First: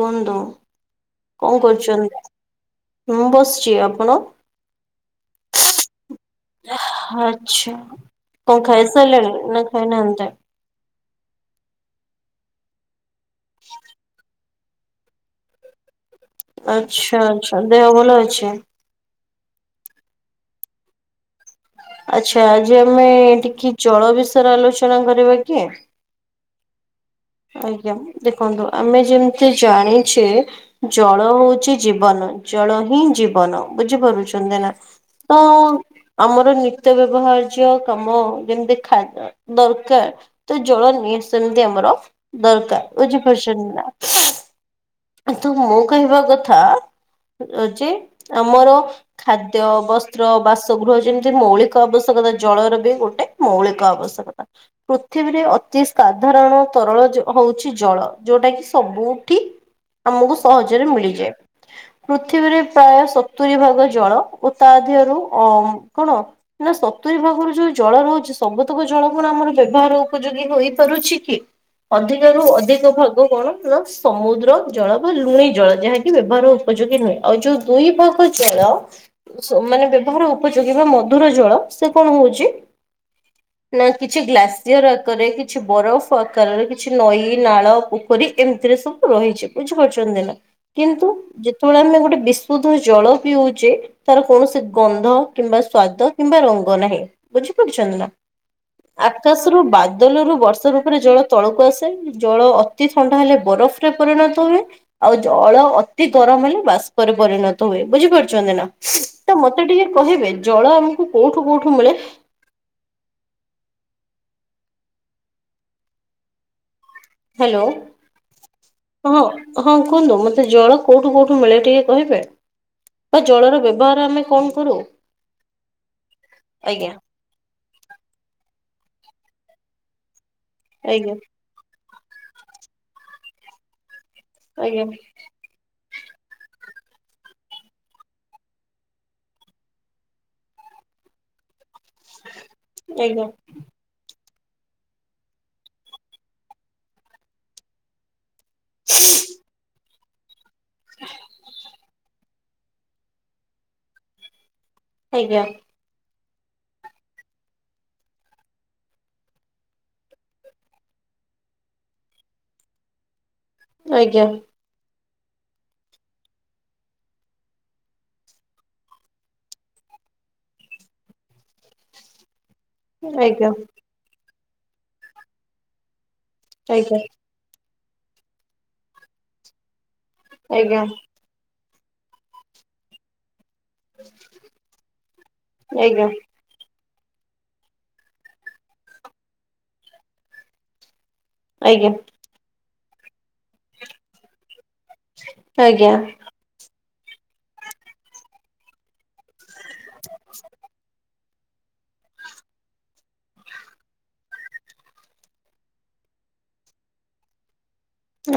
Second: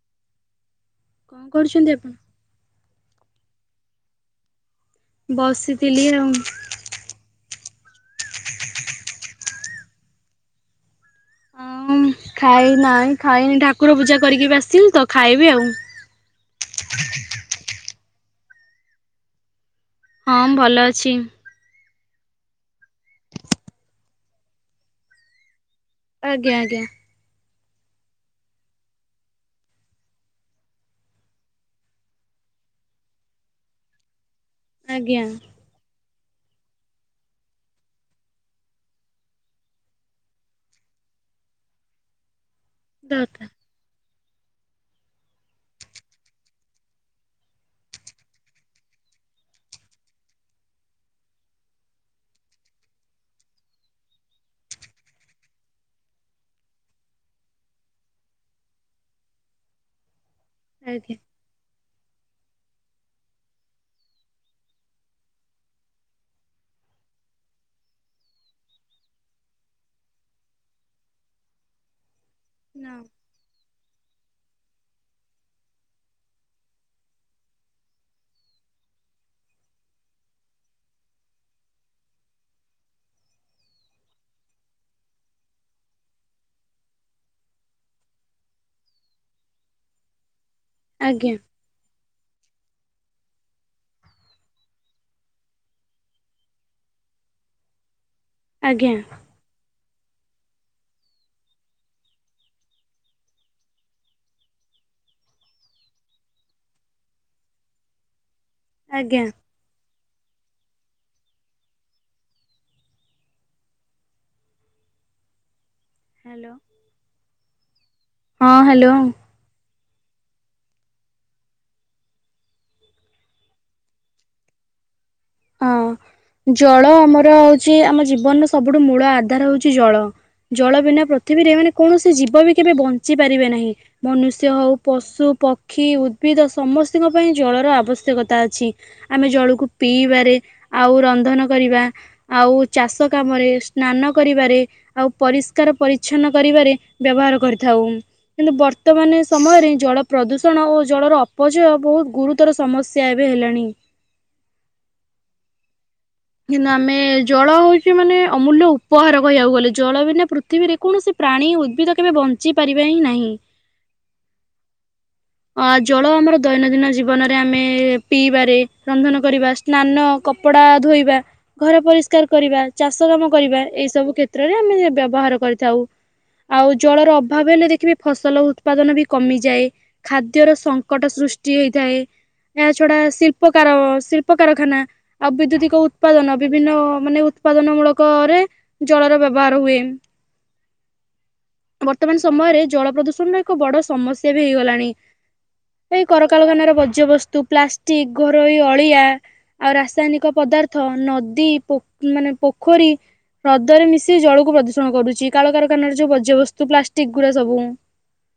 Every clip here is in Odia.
କୁହନ୍ତୁ କଣ କରୁଛନ୍ତି ମୁଁ ବସିଛି ଆପଣ ବସିଥିଲି ଆଉ। ଆଚ୍ଛା କଣ ଖାଇ ସାରିଲେଣି ନା ଖାଇନାହାନ୍ତି ହଁ ଖାଇନାହିଁ ଖାଇନି ଠାକୁର ପୂଜା କରିକି ଏବେ ଆସ୍ ଆସିଲି ତ ଖାଇବି ଆଉ। ଆଛା ଆଚ୍ଛା ଦେହ ଭଲ ଅଛି ହଁ ଭଲ ଅଛି ଆଚ୍ଛା ଯେ ଆମେ ଟିକେ ଜଳ ବିଷୟରେ ଆଲୋଚନା କରିବା କି ଆଜ୍ଞା ଆଜ୍ଞା। ଆଜ୍ଞା ଦେଖନ୍ତୁ ଆମେ ଯେମିତି ଜାଣିଛେ ଜଳ ହଉଛି ଜୀବନ ଜଳ ହିଁ ଜୀବନ ବୁଝିପାରୁଛନ୍ତି ନା ଆଜ୍ଞା ତ ଆମର ନିତ୍ୟ ବ୍ୟବହାର୍ଯ୍ୟ କାମ ଯେମତି ଖା ଦରକାର ତ ଜଳ ନି ସେମିତି ଆମର ଦରକାର ଦରକାର ବୁଝିପାରୁଛନ୍ତି ନା। ଅ ତ ମୋ କହିବା କଥା ହଉଛି ଆମର ଖାଦ୍ୟ ବସ୍ତ୍ର ବାସଗୃହ ଯେମିତି ମୌଳିକ ଆବଶ୍ୟକ ଜଳର ବି ଗୋଟେ ମୌଳିକ ଆବଶ୍ୟକତା ପୃଥିବୀରେ ଅତି ସାଧାରଣ ତରଳ ହୋଉଛି ଜଳ ଯୋଉଟା କି ସବୁଠି ଆମକୁ ସହଜରେ ଆଜ୍ଞା। ମିଳିଯାଏ। ପୃଥିବୀରେ ପ୍ରାୟ ସତୁରି ଭାଗ ଜଳ ଓ ତା ଦେହରୁ ଅ କଣ ନା ଚତୁୀ ଭାଗରୁ ଯୋଉ ଜଳ ରୋହୁଛି। ସବୁତକ ଜଳ ମର ଆମର ବ୍ୟବହାର ଉପଯୋଗୀ ହେଇପାରୁଛି କି? ଅଧିକ ରୁ ଅଧିକ ଭାଗ କଣ ନା ସମୁଦ୍ର ଜଳ ବା ଲୁଣି ଜଳ ଯାହାକି ବ୍ୟବହାର ଉପଯୋଗୀ ନୁହେଁ। ଆଉ ଯୋଉ ଦୁଇ ଭାଗ ଜଳ ମାନେ ବ୍ୟବହାର ଉପଯୋଗୀ ବା ମଧୁର ଜଳ ସେ କଣ ହୋଉଚି ହ ନା କିଛି ଗ୍ଲାସିୟର ଆକାରରେ କିଛି ବରଫ ଆକାରରେ କିଛି ନଈ ନାଳ ପୋଖରୀ ଏମିତି ସବୁ ରହିଛି। ବୁଝିପାରୁଛନ୍ତି ନା କିନ୍ତୁ ଆଜ୍ଞା ଯେତେବେଳେ ଆମେ ଗୋଟେ ବିସ ସୁଧ ଜଳ ପିଉଛେ ତାର କୌଣସି ଗନ୍ଧ କିମ୍ବା ସ୍ଵାଦ କିମ୍ବା ରଙ୍ଗ ନାହିଁ ବୁଝ ନା ଆଜ୍ଞା ଆକାଶରୁ ବା ବଦଲରୁ ବର୍ଷ ରୂପରେ ଜଳ ତଳକୁ ଆସେ ଜଳ ଅତି ଥଣ୍ଡା ହେଲେ ବରଫରେ ପରିଣତ ହୁ ଆଉ ଜଳ ଅତି ଗରମ ହେଲେ ବାଷ୍ପରେ ପରିଣତ ହୁଏ ବୁଝିପାରୁ ଚନ୍ତି ନା ଆଜ୍ଞା ତ ମତେ ଟିକେ କହିବେ ଜଳ ଆମକୁ କୋଉଠୁ କୋଉଠୁ ମିଳେ ହାଲୋ। ହେଲୋ। ହଁ ହାଲୋ। ହଁ କୁହନ୍ତୁ ମତେ ଜଳ କୋଉଠୁ କୋଉଠୁ ମିଳେ ଟିକେ କହିବେ? ବା ଜଳର ବ୍ୟବହାର ଆମେ କଣ କରୁ ହଁ ଆଜ୍ଞା ଜଳ ଆମର ହୋଉଛି ଆମ ଜୀବନର ସବୁ ସବଠୁ ମୂଳ ଆଧାର ହୋଉଛି ଜଳ ଜଳ ବିନା ଆଜ୍ଞା। ପୃଥିବୀରେ ମାନେ କୌଣସି ଜୀବ ବି କେବେ ବଞ୍ଚି ପାରିବେ ନାହିଁ ମନୁଷ୍ୟ ହଉ ଆଜ୍ଞା ପଶୁ ପକ୍ଷୀ ପକ୍ଷୀ ଉଦ୍ଭିଦ ସମସ୍ତଙ୍କ ପାଇଁ ଜଳର ଆବଶ୍ୟକତା ଅଛି ଆମେ ଜଳକୁ ପିଇବ ଆଉ ରନ୍ଧନ କରିବା ଆଉ ଚାଷ ଆଜ୍ଞା କାମରେ ସ୍ନାନ କରିବାରେ ଆଉ ପରିଷ୍କାର ପରିଚ୍ଛନ୍ନ କରିବାରେ ବ୍ୟବହାର କରିଥାଉ। କିନ୍ତୁ ବର୍ତ୍ତମାନ ସମୟରେ ଜଳ ପ୍ରଦୂଷଣ ଓ ଜଳର ଅପଚୟ ବହୁତ ଗୁରୁତ ତ୍ଵର ସମସ୍ୟା ଏବେ ହେଲାଣି। ଆଜ୍ଞା। କିନ୍ତୁ ଆମେ ଜଳ ହଉଛି ମାନେ ଅମୂଲ୍ୟ ଉପହାର କହିବାକୁ ଗଲେ ଜଳ ବିନା ପୃଥିବୀରେ କୌଣସି ପ୍ରାଣୀ ଉଦ୍ଭିଦ କେବେ ବଞ୍ଚିପାରିବେ ହିଁ ନାହିଁ। ଆଜ୍ଞା। ହ ଅ ଜଳ ଆମର ଦୈନନ୍ଦିନ ଜୀବନରେ ଆମେ ପିଇବାରେ ରନ୍ଧନ କରିବା ସ୍ନାନ କପଡ଼ା କପଡା ଧୋଇବା ଘର ପରିଷ୍କାର କରିବା ଚାଷ କାମ ଆଜ୍ଞା କରିବା ଏଇ ସବୁ କ୍ଷ କ୍ଷତ୍ର ରେ ଆମେ ବ୍ୟବହାର କରିଥାଉ ଆଉ ଆଜ୍ଞା। ଜଳର ଅଭାବ ହେଲେ ଦେଖିବେ ଫସଲ ଉତ୍ପାଦନ ବି କମିଯାଏ ଖାଦ୍ୟର ଆଜ୍ଞା ସଙ୍କଟ ସୃ ଷ୍ଟି ହେଇଥାଏ ଏହା ଛଡା ଶିଳ୍ପ କ ଶିଳ୍ପ କାରଖାନା ଆଉ ବିଦ୍ୟୁତି କ ଆଜ୍ଞା ଉତ୍ପାଦନ ବିଭିନ୍ନ ମାନେ ଉତ୍ପାଦନ ମୂଳକ ରେ ଜଳର ବ୍ୟବହାର ହୁଏ। ବର୍ତ୍ତମାନ ସମୟରେ ଜଳ ପ୍ରଦୂଷଣ ର ଏକ ବଡ ସମସ୍ୟା ବି ହେଇଗଲାଣି। ଆଜ୍ଞା ଆଜ୍ଞା ଏଇ କଳକାରଖାନାର ବଜ୍ୟବସ୍ତୁ ପ୍ଲାଷ୍ଟିକ ଘରୋଇ ଅଳିଆ ଆଉ ରାସାୟନିକ ପଦାର୍ଥ ନଦୀ ପୋ ମାନେ ପୋଖରୀ ହ୍ରଦରେ ମିଶି ଜଳକୁ ପ୍ରଦୂଷଣ କରୁଚି କଳକାରଖାନାର ଯୋଉ ବଜ୍ୟବସ୍ତୁ ପ୍ଲାଷ୍ଟିକ ଗୁଡା ସବୁ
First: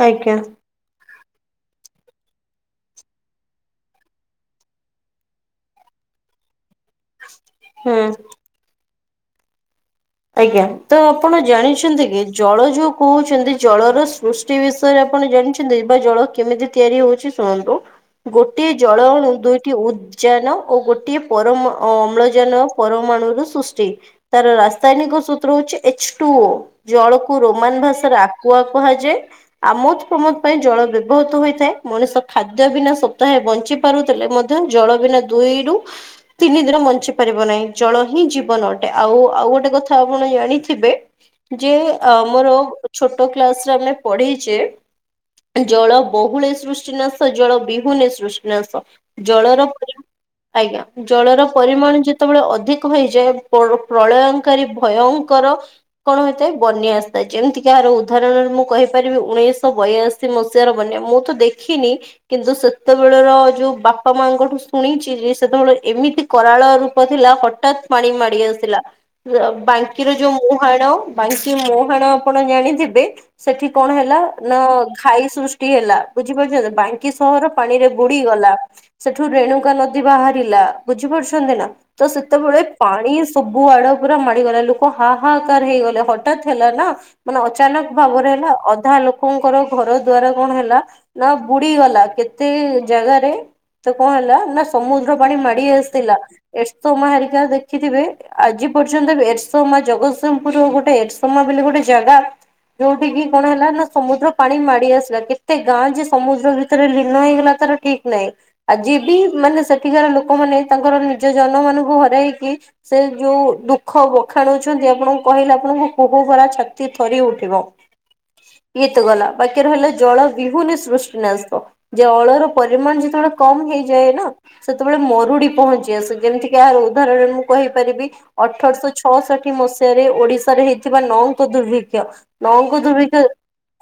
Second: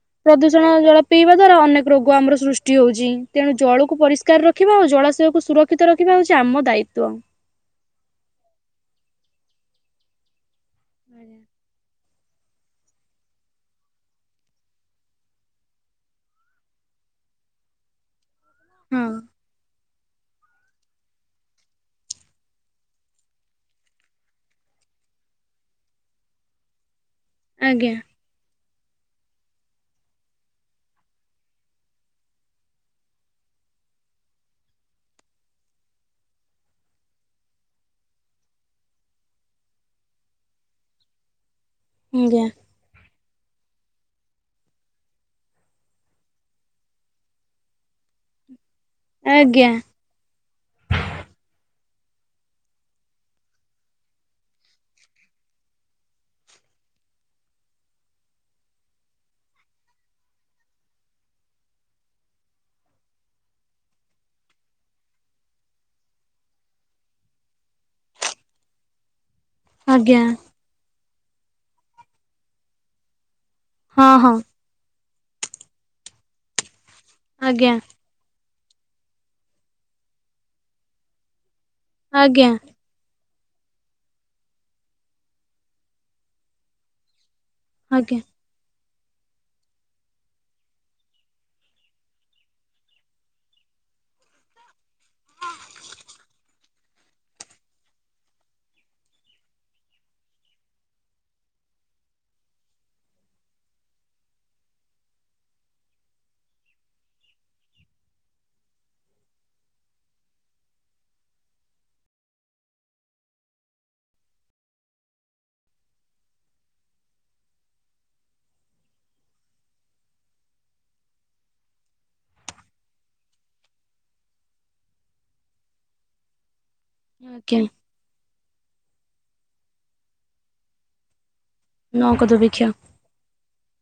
ଆଜ୍ଞା ପ୍ରଦୂଷଣ ଜଳ ପିଇବା ଦ୍ବାରା ଅନେକ ରୋଗ ଆମର ସୃଷ୍ଟି ହଉଚି ତେଣୁ ଜଳକୁ ପରିଷ୍କାର ରଖିବା ଆଉ ଜଳାଶୟକୁ ସୁରକ୍ଷିତ ରଖିବା ହୋଉଚି ଆମ ଦାୟିତ୍ଵ। ହୁଁ। ଆଜ୍ଞା ତ ଆପଣ ଜାଣିଛନ୍ତି କି? ଜଳ ଯୋଉ କହୁଚନ୍ତି ଜଳର ସୃଷ୍ଟି ବିଷୟରେ ଆପଣ ଜାଣିଛନ୍ତି, ବା ଜଳ କେମିତି ତିଆରି ହଉଚି ଶୁଣନ୍ତୁ ଗୋଟିଏ ହଁ ଜଳ ଅଣୁ ଦୁଇଟି ଉଦ୍ ଯାନ ଓ ଗୋଟିଏ ପରମ ଅମ୍ଳଜାନ ପରମାଣୁ ର ସୃଷ୍ଟି ତାର ରାସ୍ତା ରାସାୟନିକ ସୂତ୍ର ହଉଛି, ଏଚ ଟୁ ଓ ଜଳକୁ ରୋମାନ ଆଜ୍ଞା ଭାଷାରେ ଆକ୍ଵା କୁହାଯାଏ ଆମୋଦ ପ୍ରମୋଦ ପାଇଁ ଜଳ ବ୍ୟବହୃତ ହୋଇଥାଏ। ମଣିଷ ଖାଦ୍ୟ ବିନା ସପ୍ତାହେ ବଞ୍ଚି ପାରୁଥିଲେ ମଧ୍ୟ ଜଳ ବିନା ଦୁଇରୁୁ ତିନି ଦିନ ବଞ୍ଚି ପାରିବ ନାହିଁ। ଜଳ ହିଁ ଜୀବନ ଅ ଆଉ ଆଉ ଗୋଟେ କଥା ଆପଣ ଜାଣିଥିବେ, ଯେ ଆଜ୍ଞା ଆମର ଛୋ ଛୋଟ କ୍ଲାସ ରେ ଆମେ ପଢିଚେ ଜଳ ବହୁଳେ ସୃଷ୍ଟିନାଶ ଜଳ ବିହୁନେ ସୃଷ୍ଟିନାଶ ଜଳର ଆଜ୍ଞା ପରି ଆଜ୍ଞା ଜଳର ପରିମାଣ ଯେତେବେଳେ ଅଧିକ ହେଇଯାଏ, ପଳ ପ୍ରଳୟ ଭୟଙ୍କର କଣ ହୋଇଥାଏ ବନ୍ୟା ଆସିଥାଏ, ଯେମିତି କି ଏହାର ଉଦାହରଣରେ ମୁଁ କହିପାରିବି ଉଣେ ଉଣେଇଶ ବୟାଅଶୀ ମସିହା ର ବନ୍ୟା, ମୁଁ ତ ଦେଖିନି କିନ୍ତୁ ସେତେବେଳର ଯୋଉ ବାପା ମାଙ୍କ ଠୁ ଶୁଣିଚିଯେ ସେତେବେଳେ ଏମିତି କରାଳ ରୂପ ଥିଲା ହଠତ୍ ପାଣି ମାଡି ଆସିଲା ବାଙ୍କିର ଆଜ୍ଞା ଯୋଉ ମୁହାଣ ବାଙ୍କି ମୁହାଣ ଆପଣ ଜାଣିଥିବେ ସେଠି କଣ ହଁ ହେଲା ହଁ ନା ଘାଇ ସୃଷ୍ଟି ହେଲା, ବୁଝିପାରୁଛନ୍ତି ବାଙ୍କ୍ କି ସହର ଆଜ୍ଞା ପାଣିରେ ବୁଡି ଗଲା ସେଠୁ ରେଣୁକା ନଦୀ ବାହାରିଲା, ବୁଝି ପାରୁଛନ୍ତି ନା ତ ଆଜ୍ଞା ସେତେବେଳେ ପାଣି ସବୁ ଆଡ ପୁରା ମାଡିଗଲା ଲୋକ ହାହାକାର ହେଇଗଲେ, ହଠାତ୍ ହେଲା ନା ମାନେ ଅଚାନକ ଆଜ୍ଞା ଭାବରେ ହେଲା ଅଧ୍ ଧା ଲୋକଙ୍କର ଘର ଦ୍ଵାର କଣ ହେଲା ନା ବୁଡି ଗଲା କେତେ ଜାଗାରେ ତ କଣ ହେଲା ନା ସମୁଦ୍ର ପାଣି ମାଡି ଆସିଥିଲା, ଏସ୍ତୋମା ହେରିକା ଦେଖିଥିବେ ଆଜି ପର୍ଯ୍ୟନ୍ତ ଏରସୋମା ଜଗତସିଂହପୁର ଗୋଟେ, ଏରସୋମା ବୋଲି ଗୋଟେ ଜାଗା ଯୋଉଠ କିି କଣ ହେଲା ନା ସମୁଦ୍ର ପାଣି ମାଡି ଆସିଲା, କେତେ ଗାଁ ଯେ ସମୁଦ୍ର ଭିତରେ ଲୀନ ହେଇଗଲା ତାର ଠିକ ନାହିଁ ଆଜି ବି ମାନେ ସେଠିକାର ଲୋକମାନେ ତାଙ୍କର ନିଜ ଜନ ମାନଙ୍କୁ ହରାଇକି ସେ ଯୋଉ ଦୁଃଖ ବଖାଣୁଛନ୍ତି, ଆପଣଙ୍କୁ କହିଲେ ଆପଣଙ୍କୁ କୁହୁଭରା ଛାତି ଥରି ଉଠିବ ଇଏତ ଗଲା ବାକି ର ହେଲା ଜଳ ବିହୁନେ ସୃଷ୍ଟିନାଶ ଜଳର ପରିମାଣ ଯେତେବେଳେ କମ ହେଇଯାଏ, ନା ସେତେବେଳେ ମରୁଡି ପହଞ୍ଚି ଆସେ ଯେମିତିକି ଏହାର ଉଦାହରଣରେ, ମୁଁ ଆଜ୍ଞା କହିପାରିବି ଅଠରଶହ ଛଅଷଠି ମସିହାରେ ଓଡିଶାରେ ହେଇଥିବା ନଅଁ ଙ୍କ ଦୁର୍ଭିକ୍ଷ ନକଦବେକ୍ଷ ନଅଙ୍କ ଦୁର୍ଭିିକ୍ଷ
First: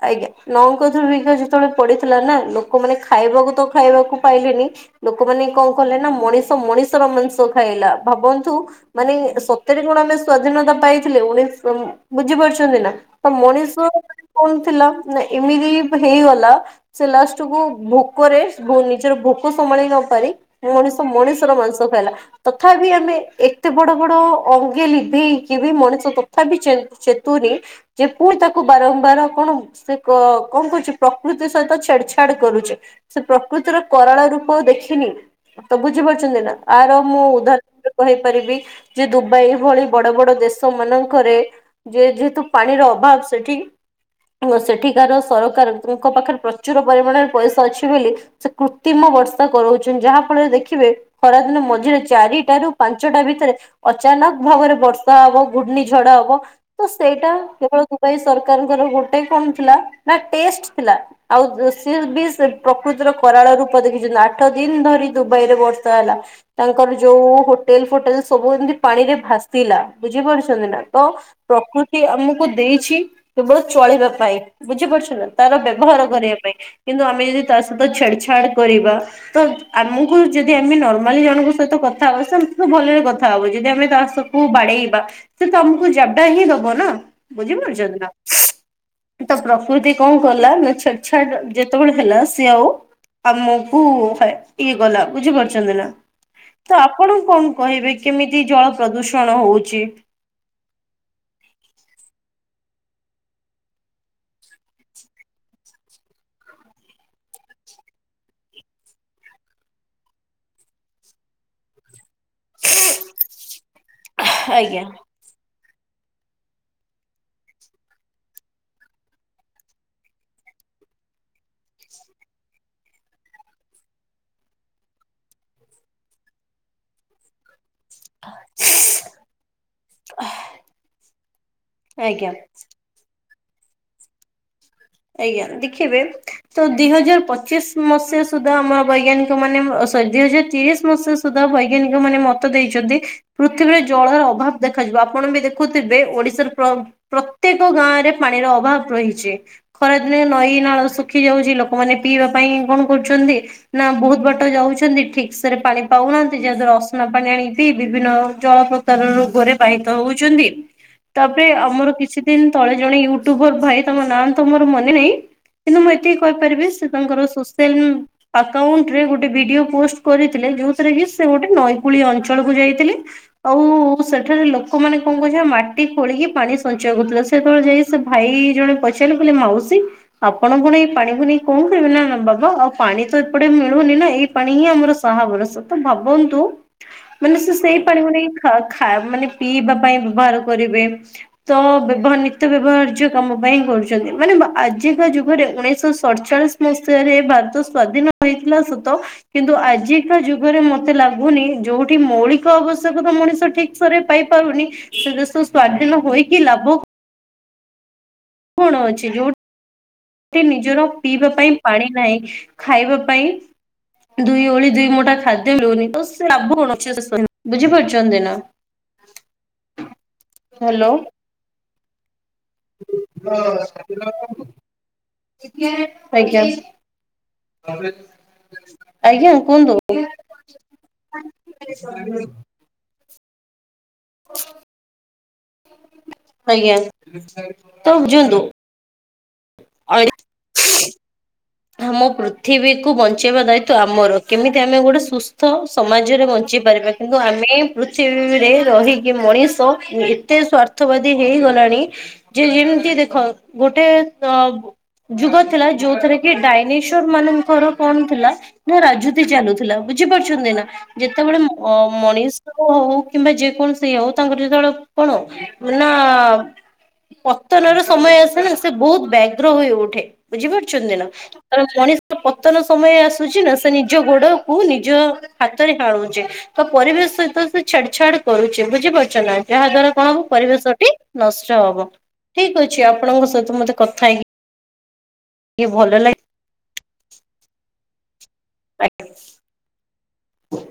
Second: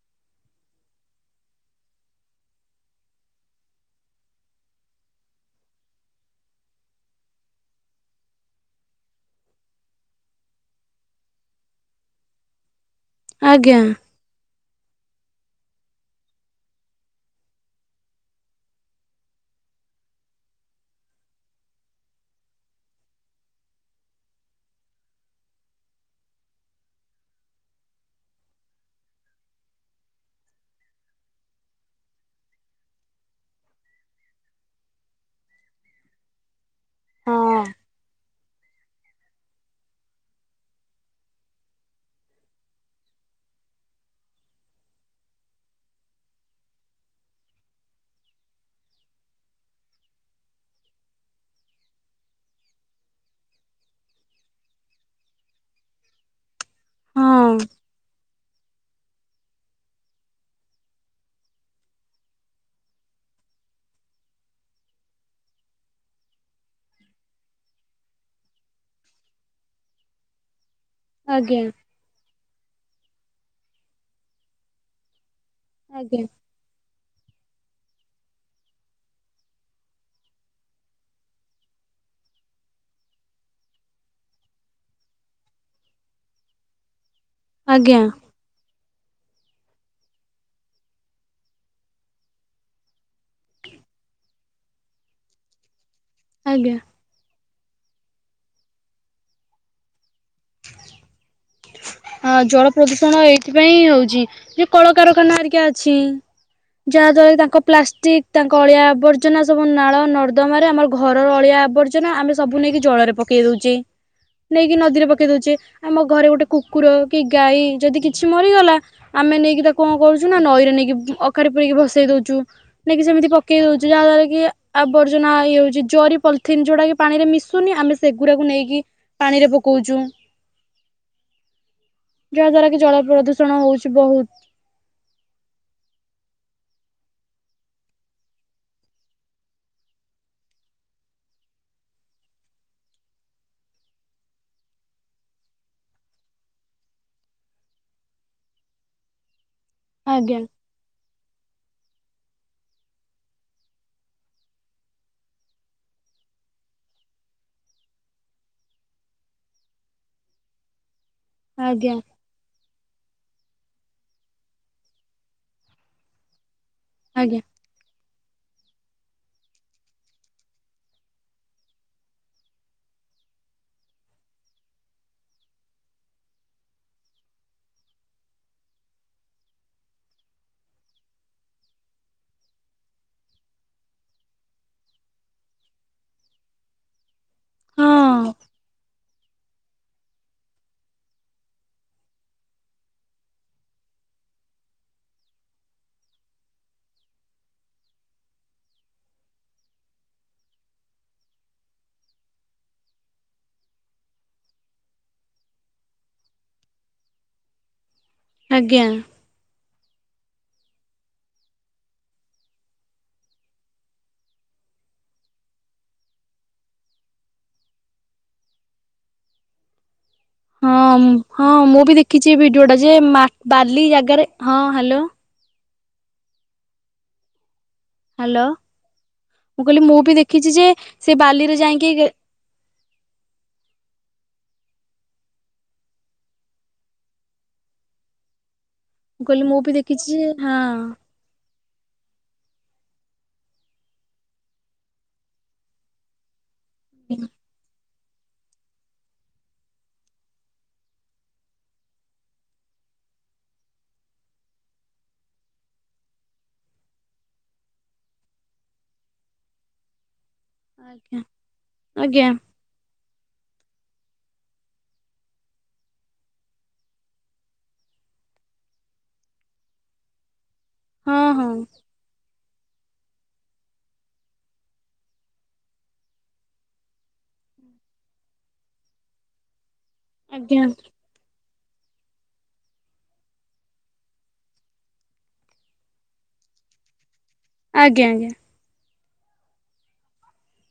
ଆଜ୍ଞା। ନଅଙ୍କ ଦୁର୍ଭିକ୍ଷ ଯେତେବେଳେ ପଡିଥିଲା ନା ଲୋକମାନେ ଖାଇବାକୁ ତ ଖାଇବାକୁ ପାଇଲେନି ଲୋକମାନେ କଣ କଲେ ନା ମଣିଷ ମଣିଷର ମାଂସ ଖାଇଲା ଭାବନ୍ତୁ ମାନେ ସତରେ କଣ ଆମେ ସ୍ଵାଧୀନତା ପାଇଥିଲେ, ଉଣିସ୍ ବୁଝି ପାରୁଛନ୍ତି ନା ତ ମଣିଷ ଆଜ୍ଞା କହେ ନା ଏମିତି ହେଇଗଲା ସେ ଲାଷ୍ଟକୁ ଭୋକରେ ନିଜର ଭୋକ ସମ୍ଭା ଳି ନ ପାରି ମଣିଷ ମଣିଷର ମାଂସ ଖାଇଲା ତଥାପି ଆମେ ଏତେ ବଡ ବଡ ଅଙ୍ଗେ ଲିଭେଇକି ବି ମଣିଷ ତଥାପି ଚେନ୍ତୁ ଚେତୁନୀ ଯେ ପୁଣି ତାକୁ ବାରମ୍ବାର କ କ ସେ କଣ କରୁଛି ପ୍ରକୃତି ସହିତ ଛେଡ୍ ଛାଡ୍ କରୁଛି, ସେ ପ୍ରକୃତିର କରାଳ ରୂପ କୁ ଦେଖିନି ତ ବୁଝି ପାରୁଛନ୍ତି, ନା ଆର ମୁଁ ହଁ ଉଦାହରଣରେ କହିପାରିବି ଯେ ଦୁବାଇ ଭଳି ବଡ ବଡ ଦେଶ ମାନଙ୍କରେ ଯେ ଯେହେତୁ ପାଣିର ଅଭାବ ସେଠି ସେଠିକାର ସରକାର ତାଙ୍କ ପାଖରେ ପ୍ରଚୁର ପରିମାଣରେ ପଇସା ଅଛି ବୋଲି ସେ କୃତ୍ରିମ ବର୍ଷା କରାଉଛନ୍ତି, ଯାହା ଫଳରେ ଦେଖିବେ ଖରାଦିନ ମଝିରେ ଚାରିଟା ରୁ ପାଞ୍ଚଟା ଭିତରେ ଅଚାନକ ଭାବରେ ବର୍ଷା ହବ ଘୁର୍ଣ୍ଣିଝଡ ହବ ତ ସେଇଟା ହଁ କେବଳ ଦୁବାଇ ର ସରକାର ଙ୍କର ଗୋଟେ କଣ ଥିଲା ନା ଟେଷ୍ଟ ଥିଲା ଆଉ [unintelligible] କରାଳ ରୂପ ଦେଖିଛନ୍ତି, ଆଠ ଦିନ ଧରି ଦୁବାଇ ରେ ବର୍ଷା ହେଲା ତାଙ୍କର ଯୋଉ ହୋଟଲ ଫୋଟଲ ସବୁ ଏମିତି ପାଣି ରେ ଭାସିଲା ବୁଝିପାରୁଛନ୍ତି, ନା ତ ଆଜ୍ଞା ପ୍ରକୃତି ଆମକୁ ଦେଇ କେବଳ ଚଳିବା ପାଇଁ ବୁଝିପାରୁଛ, ନା ତାର ବ୍ୟବହାର ଆଜ୍ଞା କରିବା ପାଇଁ କିନ୍ତୁ ଆମେ ଯଦି ତା ସହିତ ଛେଡ ଛାଡ କରିବା ତ ଆମକୁ ଯଦି ଆମେ ନର୍ମାଲି ଜଣଙ୍କ ସହିତ କଥା ହବାବ ଭଲରେ କଥା ହବୁ ଯଦି ଆମେ ତାକୁୁ ବାଡେଇବା ସେ ତମକୁ ଜାଡା ହିଁ ଦବ ନା ବୁଝିପାରୁଛନ୍ତି ଆଜ୍ଞା ନା। ତ ପ୍ରକୃତି କଣ କଲା ନା ଛେଟ ଛାଟ ଯେତେବେଳେ ଆମକୁୁ ହାଏ ଇଏ ଗଲା ବୁଝି ପାରୁଛନ୍ତି ନା। ଆଜ୍ଞା ତ ଆପଣ କଣ କହିବି କେମିତି ଜଳ ପ୍ରଦୂଷଣ ହଉଛି। ଆଉ ଜଳ ପ୍ରଦୂଷଣ ଏଇଥିପାଇଁ ହଉଛି ଯେ, କଳକାରଖାନା ଆରିକା ଅଛି। ଯାହା ଦ୍ଵାରା କି ତାଙ୍କ ପ୍ଲାଷ୍ଟିକ ତାଙ୍କ ଅଳିଆ ଆବର୍ଜନା ସବୁ ନାଳ ନର୍ଦ୍ଦମାରେ ଆମର ଘରର ଅଳିଆ ଆବର୍ଜନା ଆମେ ସବୁ ନେଇକି ଜଳରେ ପକେଇ ଦଉଛେ ନେଇକି ଆଜ୍ଞା ନଦୀରେ ପକେଇ ଦଉଛେ ଆମ ଘରେ ଗୋଟେ କୁ କୁକୁର କି ଗାଈ ଯଦି କିଛି ମରିଗଲା ଆମେ ନେଇକି ତାକୁ କଣ କରୁଛୁ ନା ନଈରେ ନେଇକି ଅଖାରେ ପୁ ଭସେଇ ଦଉଛୁ ନ କି ସେମିତି ପକେଇ ଦଉଛୁ ଯାହା ଦ୍ଵାର କି ଆବର୍ଜନା ଏଇ ହୋଇଯାଉଛି ଜରି ପଲିଥିନ୍ ଯଉଟାକ ପାଣି ରେ ମିଶୁନି ଆମେ ସେଗୁଡାକୁ ନେଇକି ପାଣିରେ ପକଉଛୁ। ଆଜ୍ଞା। ପ୍ରଦୂଷଣ ହଉଛି ବହୁତ। ଆଜ୍ଞା ଦେଖିବେ ତ ଦି ହଜାର ପଚିଶ ମସିହା ସୁଦ୍ଧା ଆମର ବୈଜ୍ଞାନିକ ମାନେ ଅସ୍ତ୍ ଦୁଇ ହଜାର ତିରିଶ ମସି ସୁଦ୍ଧା ବୈଜ୍ଞାନିକ ମାନେ ମତ ଦେଇଛନ୍ତି ପୃଥିବୀରେ ଜଳର ଅଭାବ ଦେଖାଜିବ। ଆପଣ ବି ଦେଖୁଥିବେ ଓଡିଶାର ପ୍ରତ୍ୟେକ ଗାଁ ରେ ପାଣିର ଅଭାବ ରହିଛି। ଖରାଦିନ ଆଜ୍ଞା ନଈ ନାଳ ସୁ ରଖି ଯାଉଛି ଲୋକମାନେ ପିଇବା ପାଇଁ କଣ କରୁଛନ୍ତି ନା ବହୁତ ବାଟ ଯାଉଛନ୍ତି ଠିକ ସେରେ ପାଣି ପାଉ ନାହାଁନ୍ତି ଯା ଦ୍ଵାର ଅସନା ପାଣି ଆଣିକି ପି ବିଭିନ୍ନ ଅଞ୍ଚଳ [unintelligible] ରୋଗରେ ବାହିତ ହଉଛନ୍ତି। ତାପରେ ଆମର ଆଜ୍ଞା କିଛି ଦିନ ତଳେ ଜଣେ ୟୁଟ୍ୟୁବର ଭାଇ ତମ ନାଁ ତମର ମନେ ନାହିଁ କିନ୍ତୁ ମୁଁ ଏତିକି କହିପାରିବି ସେ ତାଙ୍କର ଆଜ୍ଞା ସୋସିଆଲ ଆକାଉଣ୍ଟ ରେ ଗୋଟେ ଭିଡ଼ିଓ ପୋଷ୍ଟ କରିଥିଲେ ଯୋଉଥିରେ କି ସେ ଗୋଟେ ନଈକୂଳିଆ ଅଞ୍ଚଳକୁ ଯାଇଥିଲେ। ଆଉ ସେଠାରେ ଲୋକମାନୋନ କଣ କରୁଛନ୍ତି ମାଟି ଖୋଳିକି ପାଣି ସଞ୍ଚୟ କରୁଥିଲେ ସେତେବେଳେ ଯାଇ ସେ ଭାଇ ଇ ଜଣେ ପଚା ମାଉସୀ ଆପଣ କଣ ଏଇ ପାଣିକୁ ନେଇ କଣ କହିବେ ନ ନା ବାବା ଆଉ ପାଣି ତ ଏପଟେ ମିଳୁନି। ନା ଏଇ ପାଣି ହିଁ ଆମର ଶହା ଭରଷା ତ ଭାବନ୍ତୁ ମାନେ ସେ ସେଇ ପାଣିକୁ ନେଇ ହଁ ଖା ଖା ମାନେ ପିଇବା ପାଇଁ ବ୍ୟବହାର କରିବେ ତ ବ୍ୟବ ନିତ୍ୟ ବ୍ୟବହାର୍ଯ୍ୟ କାମ ପାଇଁ କରୁ ମାନେ ଆଜିକା ଯୁଗରେ ଉଣେଇଶଶହ ସଡଚାଳିଶ ମସିହାରେ ଭାରତ ସ୍ଵାଧୀନ ହୋଇଥିଲା ସତ କିନ୍ତୁ ଆଜିକା ଯୁଗରେ ମତେ ଲାଗୁନି ଯୋଉଠି ମୌଳିକ ଆବଶ୍ୟକତା ମଣିଷ ଠିକସ୍ ରେ ପାଇପାରୁନି ସେ ଦେଶ ସ୍ୱାଧନ ହୋଇକି ଲାଭ କଣ ଆଜ୍ଞା। ଅଛି ଯୋଉଠା ସେ ନିଜର ପିଇବା ପାଇଁ ପାଣି ନାହିଁ ଖାଇବା ପାଇଁ ଦୁଇ ଓଳି ଦୁଇ ମୁଠା ଖାଦ୍ୟ ମିଳୁନି ତ ଲାଭ କଣ ଆଭ ବୁଝିପାରୁଛନ୍ତି ନା। ହ୍ୟାଲୋ। ହଁ ହଁ ମୁଁ ବି ଦେଖିଛି ଭିଡିଓ ଟା ଯେ ମା ବାଲି ଜାଗାରେ ହଁ ହ୍ୟାଲୋ। ଆଜ୍ଞା। ହ୍ୟାଲୋ। ଆଜ୍ଞା ମୁଁ କୁହନ୍ତୁ କହିଲି ମୁଁ ବି ଦେଖିଛି ଯେ ସେ ବାଲିରେ ଯାଇକି [inaudible] ଆଜ୍ଞା ତ ବୁଝନ୍ତୁ। କହିଲି ମୁଁ ବି ଦେଖିଛି ଯେ ହଁ ଆମ ପୃଥିବୀକୁ ବଞ୍ଚେଇବା ଦାୟିତଵ ଆମର କେମିତି ଆମେ ଗୋଟେ ସୁସ୍ଥ ସମାଜରେ ବଞ୍ଚ ବୁଝିପାରୀନ କିନ୍ତୁ ଆମେ ପୃୀରେ ରହିକି ମଣିଷ ଏତେ ସ୍ଵାର୍ଥବାଦୀ ହେଇଗଲାଣି ଯେ ଯେମିତି ଦେଖ ଗୋଟେ ଅ ଯୁଗ ଥିଲା ଯୋଉଥିରେ କି ଏ ଡାଇନେଶର ମାନଙ୍କର କଣ ଥିଲା ନା ରାଜୁତି ଚାଲୁଥିଲା ବୁଝିପାରୁ। ଛନ୍ତି ନା ଆଜ୍ଞା ଯେତେବେଳେ ଆଜ୍ଞା ମଣିଷ ହଉ। କିମ୍ବା ଯେକୌଣସି ହଉଁ ତାଙ୍କର ଯେତେବେଳେ କଣ ନା। ପତନ ର ସମୟ ଆସେ ନା ସେ ବହୁତ ବ୍ୟାଘ୍ର ହୋଇ ଉଠେ ବୁଝିପାରୁଛନ୍ତି ନା। ହଁ ହଁ ତାର ମଣିଷ ପତ। ନୂତ୍ତନ ସମୟ ଆସୁଛି ନା ସେ ନିଜ ଗୋଡ କୁ ନିଜ ହାତରେ ହାଣୁଛି ତ ପରିବେଶ ସହିତ। ଛେଡ ଛା କରୁଛେ ବୁଝିପାରୁଛ ନା ଯାହା ଦ୍ଵାରା ଆପଣଙ୍କ ଆଜ୍ଞା ପରିବେଶଟି ନଷ୍ଟ ହବ ଠିକ ଅଛି ଆପଣଙ୍କ ସହିତ ମତେ କଥା ହେଇ। ଟିକେ ଭଲ ଲାଗ। ଆଜ୍ଞା ଆଜ୍ଞା। ଆଜ୍ଞା।